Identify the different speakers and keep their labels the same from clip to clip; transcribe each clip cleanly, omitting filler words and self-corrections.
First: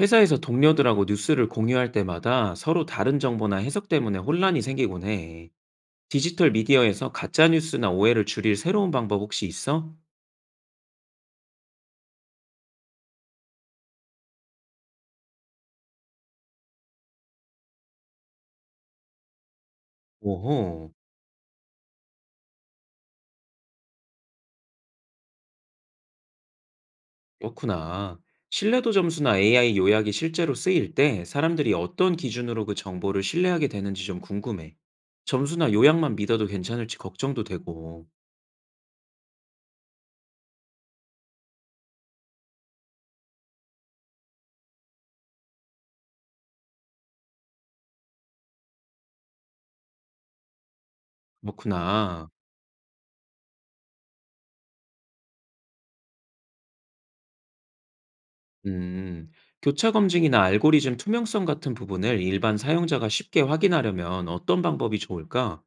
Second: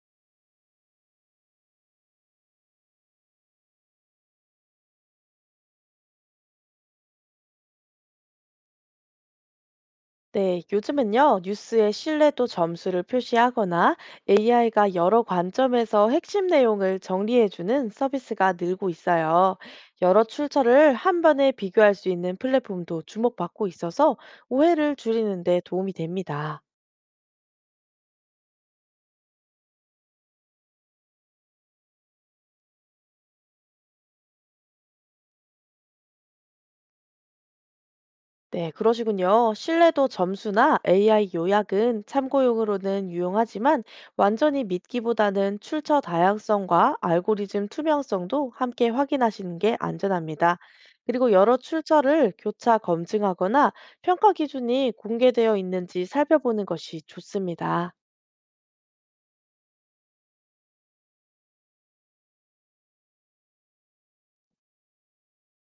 Speaker 1: 회사에서 동료들하고 뉴스를 공유할 때마다 서로 다른 정보나 해석 때문에 혼란이 생기곤 해. 디지털 미디어에서 가짜 뉴스나 오해를 줄일 새로운 방법 혹시 있어?
Speaker 2: 네, 요즘은요, 뉴스의 신뢰도 점수를 표시하거나 AI가 여러 관점에서 핵심 내용을 정리해주는 서비스가 늘고 있어요. 여러
Speaker 1: 오호,
Speaker 2: 출처를 한 번에 비교할 수 있는 플랫폼도 주목받고 있어서 오해를 줄이는 데 도움이 됩니다.
Speaker 1: 그렇구나. 신뢰도 점수나 AI 요약이 실제로 쓰일 때 사람들이 어떤 기준으로 그 정보를 신뢰하게 되는지 좀 궁금해. 점수나 요약만 믿어도 괜찮을지 걱정도 되고.
Speaker 2: 네, 그러시군요. 신뢰도 점수나 AI 요약은 참고용으로는 유용하지만 완전히 믿기보다는 출처 다양성과 알고리즘 투명성도 함께 확인하시는 게 안전합니다. 그리고 여러
Speaker 1: 그렇구나.
Speaker 2: 출처를 교차 검증하거나 평가 기준이 공개되어 있는지 살펴보는 것이 좋습니다.
Speaker 1: 음, 교차 검증이나 알고리즘 투명성 같은 부분을 일반 사용자가 쉽게 확인하려면 어떤 방법이 좋을까?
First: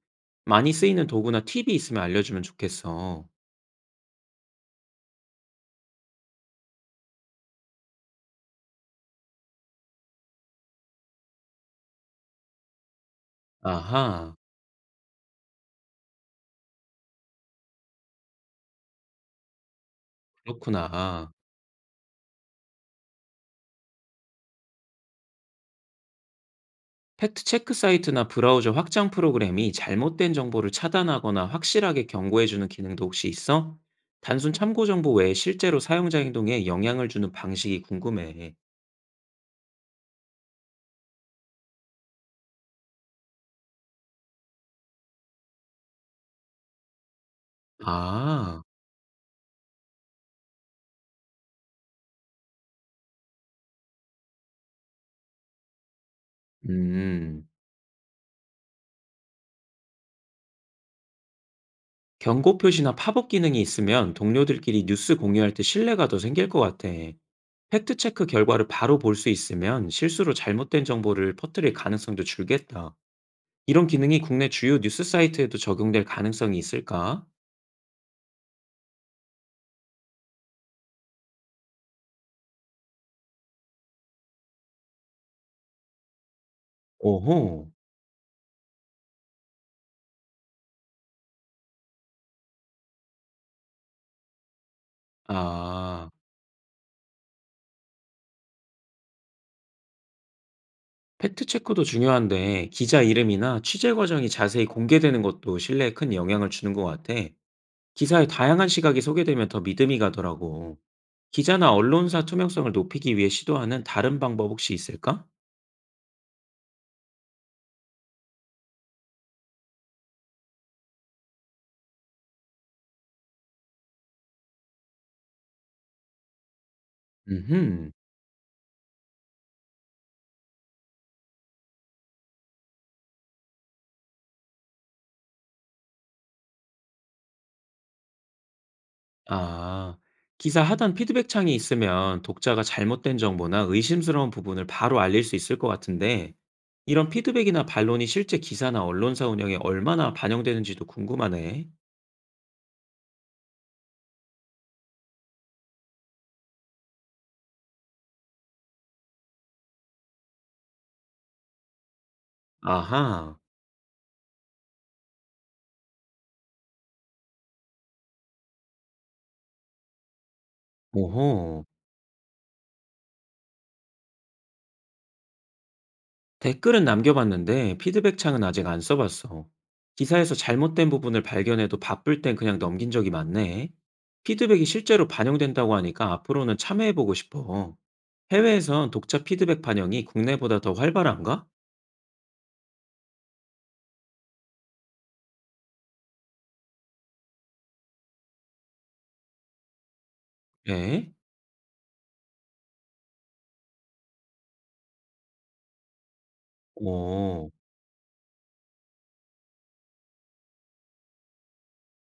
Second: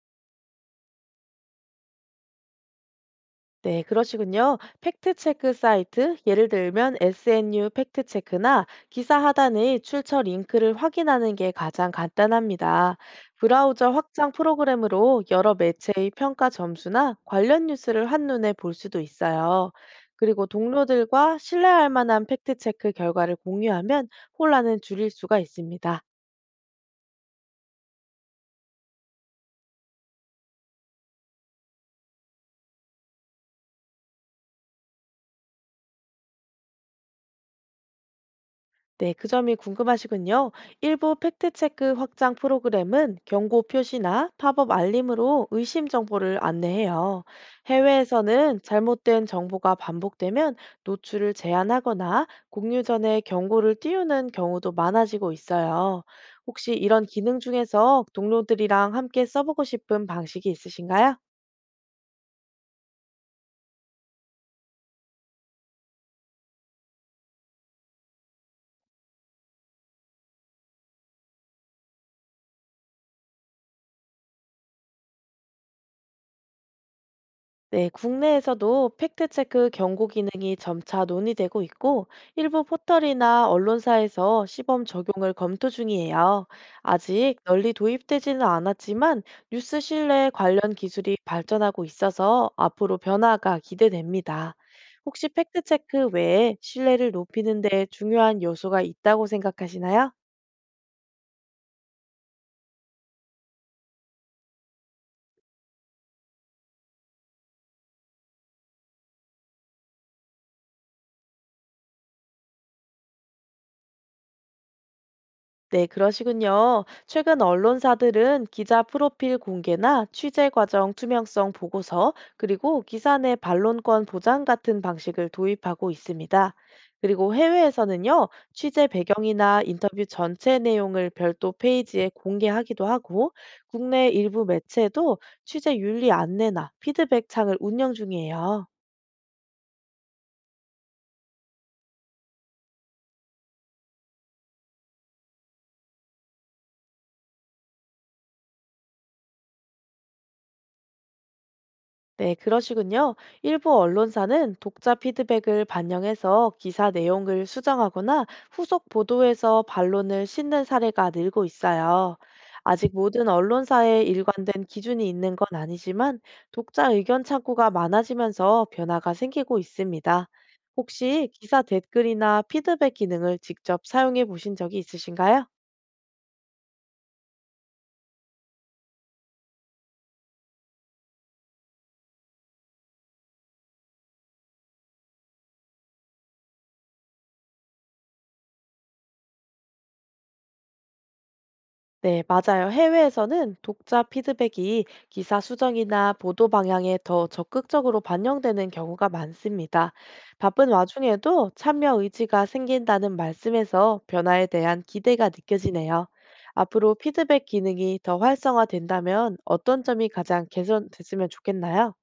Speaker 1: 많이 쓰이는 도구나 팁이 있으면 알려주면 좋겠어.
Speaker 2: 네, 그러시군요. 팩트체크 사이트, 예를 들면 SNU 팩트체크나 기사 하단의 출처 링크를 확인하는 게 가장 간단합니다. 브라우저 확장
Speaker 1: 아하,
Speaker 2: 프로그램으로 여러 매체의 평가 점수나 관련 뉴스를 한눈에 볼 수도 있어요. 그리고
Speaker 1: 그렇구나.
Speaker 2: 동료들과 신뢰할 만한 팩트체크 결과를 공유하면 혼란을 줄일 수가 있습니다.
Speaker 1: 팩트 체크 사이트나 브라우저 확장 프로그램이 잘못된 정보를 차단하거나 확실하게 경고해주는 기능도 혹시 있어? 단순 참고 정보 외에 실제로 사용자 행동에 영향을 주는 방식이 궁금해.
Speaker 2: 네, 그 점이 궁금하시군요. 일부 팩트체크 확장 프로그램은 경고 표시나 팝업 알림으로 의심 정보를 안내해요. 해외에서는
Speaker 1: 아,
Speaker 2: 잘못된 정보가 반복되면 노출을 제한하거나 공유 전에 경고를 띄우는 경우도 많아지고 있어요. 혹시 이런 기능
Speaker 1: 음.
Speaker 2: 중에서 동료들이랑 함께 써보고 싶은 방식이 있으신가요?
Speaker 1: 경고 표시나 팝업 기능이 있으면 동료들끼리 뉴스 공유할 때 신뢰가 더 생길 것 같아. 팩트 체크 결과를 바로 볼 수 있으면 실수로 잘못된 정보를 퍼뜨릴 가능성도 줄겠다. 이런 기능이 국내 주요 뉴스 사이트에도 적용될 가능성이 있을까?
Speaker 2: 네, 국내에서도 팩트체크 경고 기능이 점차 논의되고 있고, 일부 포털이나 언론사에서 시범 적용을 검토 중이에요. 아직
Speaker 1: 오호.
Speaker 2: 널리 도입되지는 않았지만, 뉴스 신뢰 관련 기술이 발전하고 있어서 앞으로 변화가 기대됩니다. 혹시 팩트체크
Speaker 1: 아,
Speaker 2: 외에 신뢰를 높이는 데 중요한 요소가 있다고 생각하시나요?
Speaker 1: 팩트 체크도 중요한데 기자 이름이나 취재 과정이 자세히 공개되는 것도 신뢰에 큰 영향을 주는 것 같아. 기사에 다양한 시각이 소개되면 더 믿음이 가더라고. 기자나 언론사 투명성을 높이기 위해 시도하는 다른 방법 혹시 있을까?
Speaker 2: 네, 그러시군요. 최근 언론사들은 기자 프로필 공개나 취재 과정 투명성 보고서, 그리고 기사 내 반론권 보장 같은 방식을 도입하고 있습니다. 그리고
Speaker 1: 음흠.
Speaker 2: 해외에서는요, 취재 배경이나 인터뷰 전체 내용을 별도 페이지에 공개하기도 하고, 국내 일부 매체도 취재 윤리 안내나 피드백 창을 운영 중이에요.
Speaker 1: 아, 기사 하단 피드백 창이 있으면 독자가 잘못된 정보나 의심스러운 부분을 바로 알릴 수 있을 것 같은데, 이런 피드백이나 반론이 실제 기사나 언론사 운영에 얼마나 반영되는지도 궁금하네.
Speaker 2: 네, 그러시군요. 일부 언론사는 독자 피드백을 반영해서 기사 내용을 수정하거나 후속 보도에서 반론을 싣는 사례가 늘고 있어요. 아직 모든
Speaker 1: 아하,
Speaker 2: 언론사에 일관된 기준이 있는 건 아니지만 독자 의견 창구가 많아지면서 변화가 생기고 있습니다. 혹시 기사
Speaker 1: 오호.
Speaker 2: 댓글이나 피드백 기능을 직접 사용해 보신 적이 있으신가요?
Speaker 1: 댓글은 남겨봤는데 피드백 창은 아직 안 써봤어. 기사에서 잘못된 부분을 발견해도 바쁠 땐 그냥 넘긴 적이 많네. 피드백이 실제로 반영된다고 하니까 앞으로는 참여해보고 싶어. 해외에선 독자 피드백 반영이 국내보다 더 활발한가?
Speaker 2: 네, 맞아요. 해외에서는 독자 피드백이 기사 수정이나 보도 방향에 더 적극적으로 반영되는 경우가 많습니다. 바쁜
Speaker 1: 네.
Speaker 2: 와중에도 참여 의지가 생긴다는 말씀에서 변화에 대한 기대가 느껴지네요. 앞으로 피드백
Speaker 1: 오,
Speaker 2: 기능이 더 활성화된다면 어떤 점이 가장 개선됐으면 좋겠나요?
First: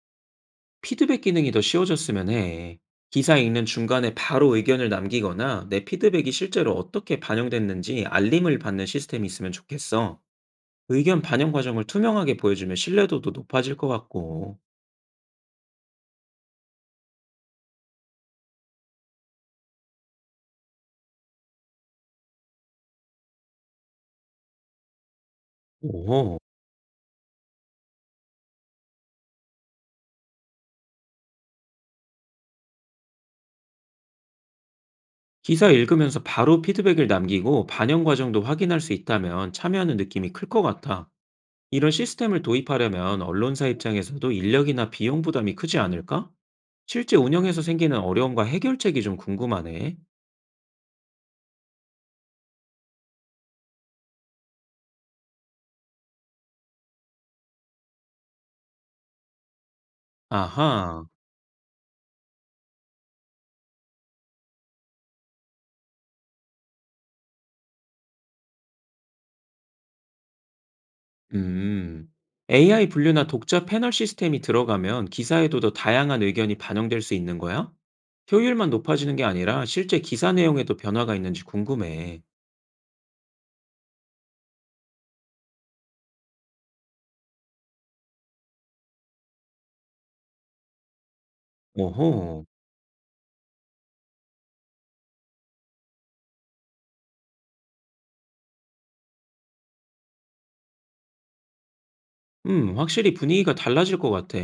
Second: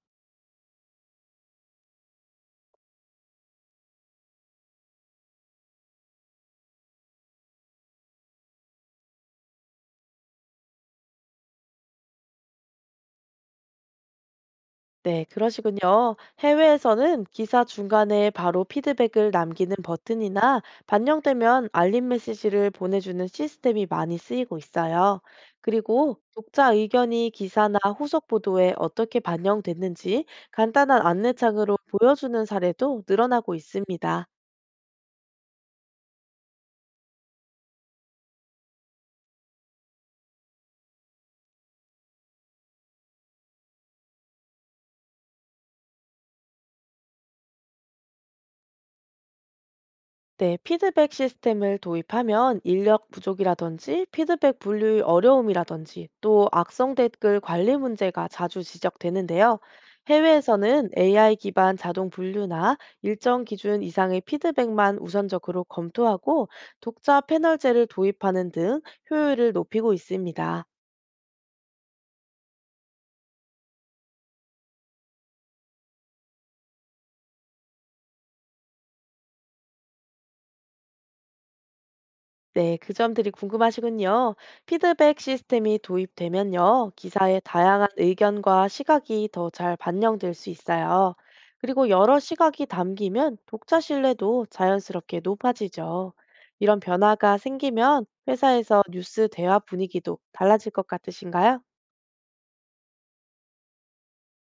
Speaker 1: 피드백 기능이 더 쉬워졌으면 해. 기사 읽는 중간에 바로 의견을 남기거나 내 피드백이 실제로 어떻게 반영됐는지 알림을 받는 시스템이 있으면 좋겠어. 의견 반영 과정을 투명하게 보여주면 신뢰도도 높아질 것 같고,
Speaker 2: 네, 그러시군요. 해외에서는 기사 중간에 바로 피드백을 남기는 버튼이나 반영되면 알림 메시지를 보내주는 시스템이 많이 쓰이고 있어요. 그리고
Speaker 1: 오,
Speaker 2: 독자 의견이 기사나 후속 보도에 어떻게 반영됐는지 간단한 안내창으로 보여주는 사례도 늘어나고 있습니다.
Speaker 1: 기사 읽으면서 바로 피드백을 남기고 반영 과정도 확인할 수 있다면 참여하는 느낌이 클 것 같아. 이런 시스템을 도입하려면 언론사 입장에서도 인력이나 비용 부담이 크지 않을까? 실제 운영에서 생기는 어려움과 해결책이 좀 궁금하네.
Speaker 2: 네, 피드백 시스템을 도입하면 인력 부족이라든지 피드백 분류의 어려움이라든지 또 악성 댓글 관리 문제가 자주 지적되는데요. 해외에서는
Speaker 1: 아하.
Speaker 2: AI 기반 자동 분류나 일정 기준 이상의 피드백만 우선적으로 검토하고 독자 패널제를 도입하는 등 효율을 높이고 있습니다.
Speaker 1: 음. AI 분류나 독자 패널 시스템이 들어가면 기사에도 더 다양한 의견이 반영될 수 있는 거야? 효율만 높아지는 게 아니라 실제 기사 내용에도 변화가 있는지 궁금해.
Speaker 2: 네, 그 점들이 궁금하시군요. 피드백 시스템이 도입되면요, 기사의 다양한 의견과 시각이 더 잘 반영될 수 있어요. 그리고 여러
Speaker 1: 오호.
Speaker 2: 시각이 담기면 독자 신뢰도 자연스럽게 높아지죠. 이런 변화가 생기면 회사에서 뉴스 대화 분위기도 달라질 것 같으신가요?
Speaker 1: 확실히 분위기가 달라질 것 같아.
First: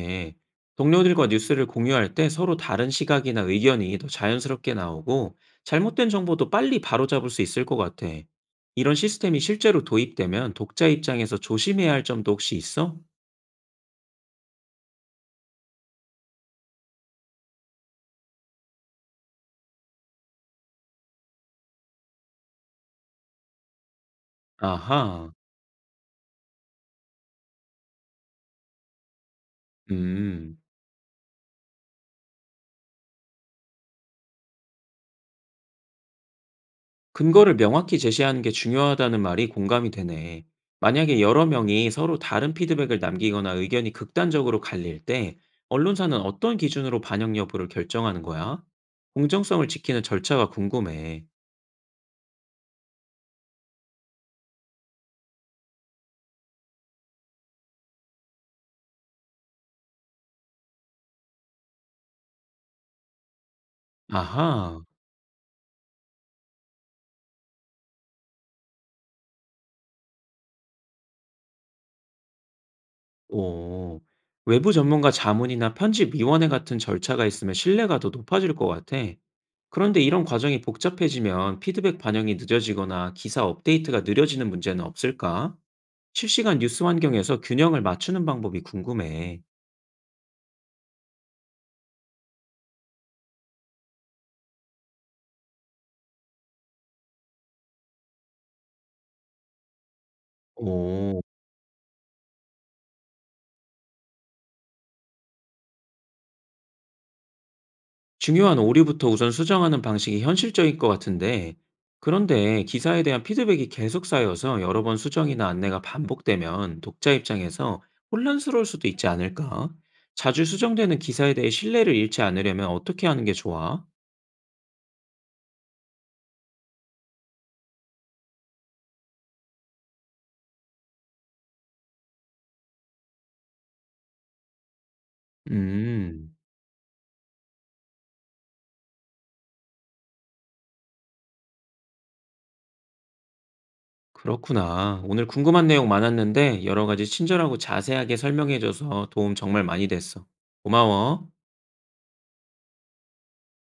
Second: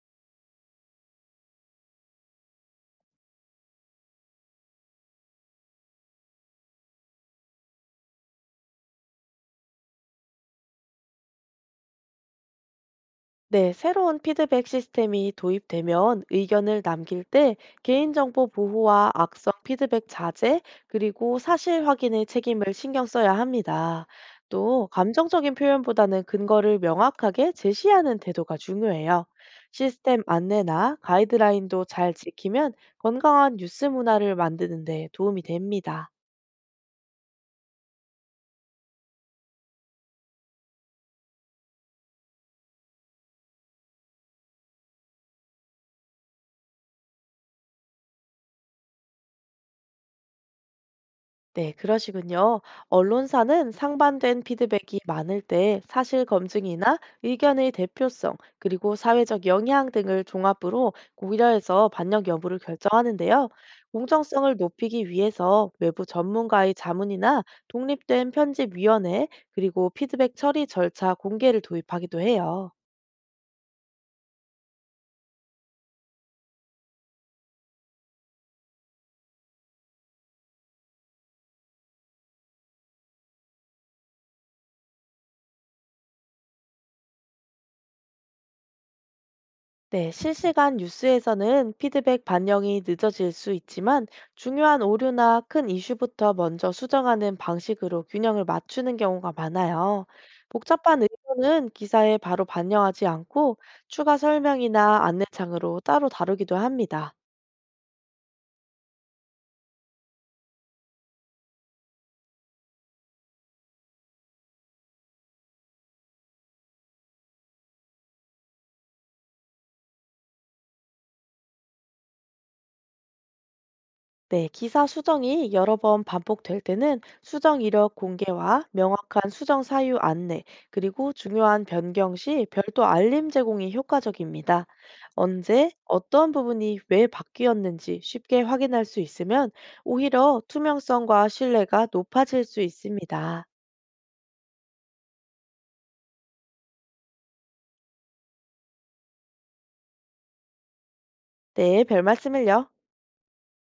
Speaker 1: 동료들과 뉴스를 공유할 때 서로 다른 시각이나 의견이 더 자연스럽게 나오고 잘못된 정보도 빨리 바로잡을 수 있을 것 같아. 이런 시스템이 실제로 도입되면 독자 입장에서 조심해야 할 점도 혹시 있어?
Speaker 2: 네, 새로운 피드백 시스템이 도입되면 의견을 남길 때 개인정보 보호와 악성 피드백 자제, 그리고 사실 확인의 책임을 신경 써야 합니다. 또,
Speaker 1: 아하.
Speaker 2: 감정적인 표현보다는 근거를 명확하게 제시하는 태도가 중요해요. 시스템
Speaker 1: 음.
Speaker 2: 안내나 가이드라인도 잘 지키면 건강한 뉴스 문화를 만드는 데 도움이 됩니다.
Speaker 1: 근거를 명확히 제시하는 게 중요하다는 말이 공감이 되네. 만약에 여러 명이 서로 다른 피드백을 남기거나 의견이 극단적으로 갈릴 때, 언론사는 어떤 기준으로 반영 여부를 결정하는 거야? 공정성을 지키는 절차가 궁금해.
Speaker 2: 네, 그러시군요. 언론사는 상반된 피드백이 많을 때 사실 검증이나 의견의 대표성, 그리고 사회적 영향 등을 종합으로 고려해서 반영 여부를 결정하는데요. 공정성을
Speaker 1: 아하,
Speaker 2: 높이기 위해서 외부 전문가의 자문이나 독립된 편집위원회, 그리고 피드백 처리 절차 공개를 도입하기도 해요.
Speaker 1: 오. 외부 전문가 자문이나 편집위원회 같은 절차가 있으면 신뢰가 더 높아질 것 같아. 그런데 이런 과정이 복잡해지면 피드백 반영이 늦어지거나 기사 업데이트가 느려지는 문제는 없을까? 실시간 뉴스 환경에서 균형을 맞추는 방법이 궁금해.
Speaker 2: 네, 실시간 뉴스에서는 피드백 반영이 늦어질 수 있지만 중요한 오류나 큰 이슈부터 먼저 수정하는 방식으로 균형을 맞추는 경우가 많아요. 복잡한
Speaker 1: 오,
Speaker 2: 의견은 기사에 바로 반영하지 않고 추가 설명이나 안내창으로 따로 다루기도 합니다.
Speaker 1: 중요한 오류부터 우선 수정하는 방식이 현실적일 것 같은데, 그런데 기사에 대한 피드백이 계속 쌓여서 여러 번 수정이나 안내가 반복되면 독자 입장에서 혼란스러울 수도 있지 않을까? 자주 수정되는 기사에 대해 신뢰를 잃지 않으려면 어떻게 하는 게 좋아?
Speaker 2: 네, 기사 수정이 여러 번 반복될 때는 수정 이력 공개와 명확한 수정 사유 안내, 그리고 중요한 변경 시 별도 알림 제공이 효과적입니다. 언제, 어떤
Speaker 1: 음,
Speaker 2: 부분이 왜 바뀌었는지 쉽게 확인할 수 있으면 오히려 투명성과 신뢰가 높아질 수 있습니다.
Speaker 1: 그렇구나. 오늘 궁금한 내용 많았는데 여러 가지 친절하고 자세하게 설명해줘서 도움 정말 많이 됐어. 고마워.
Speaker 2: 네, 별 말씀을요.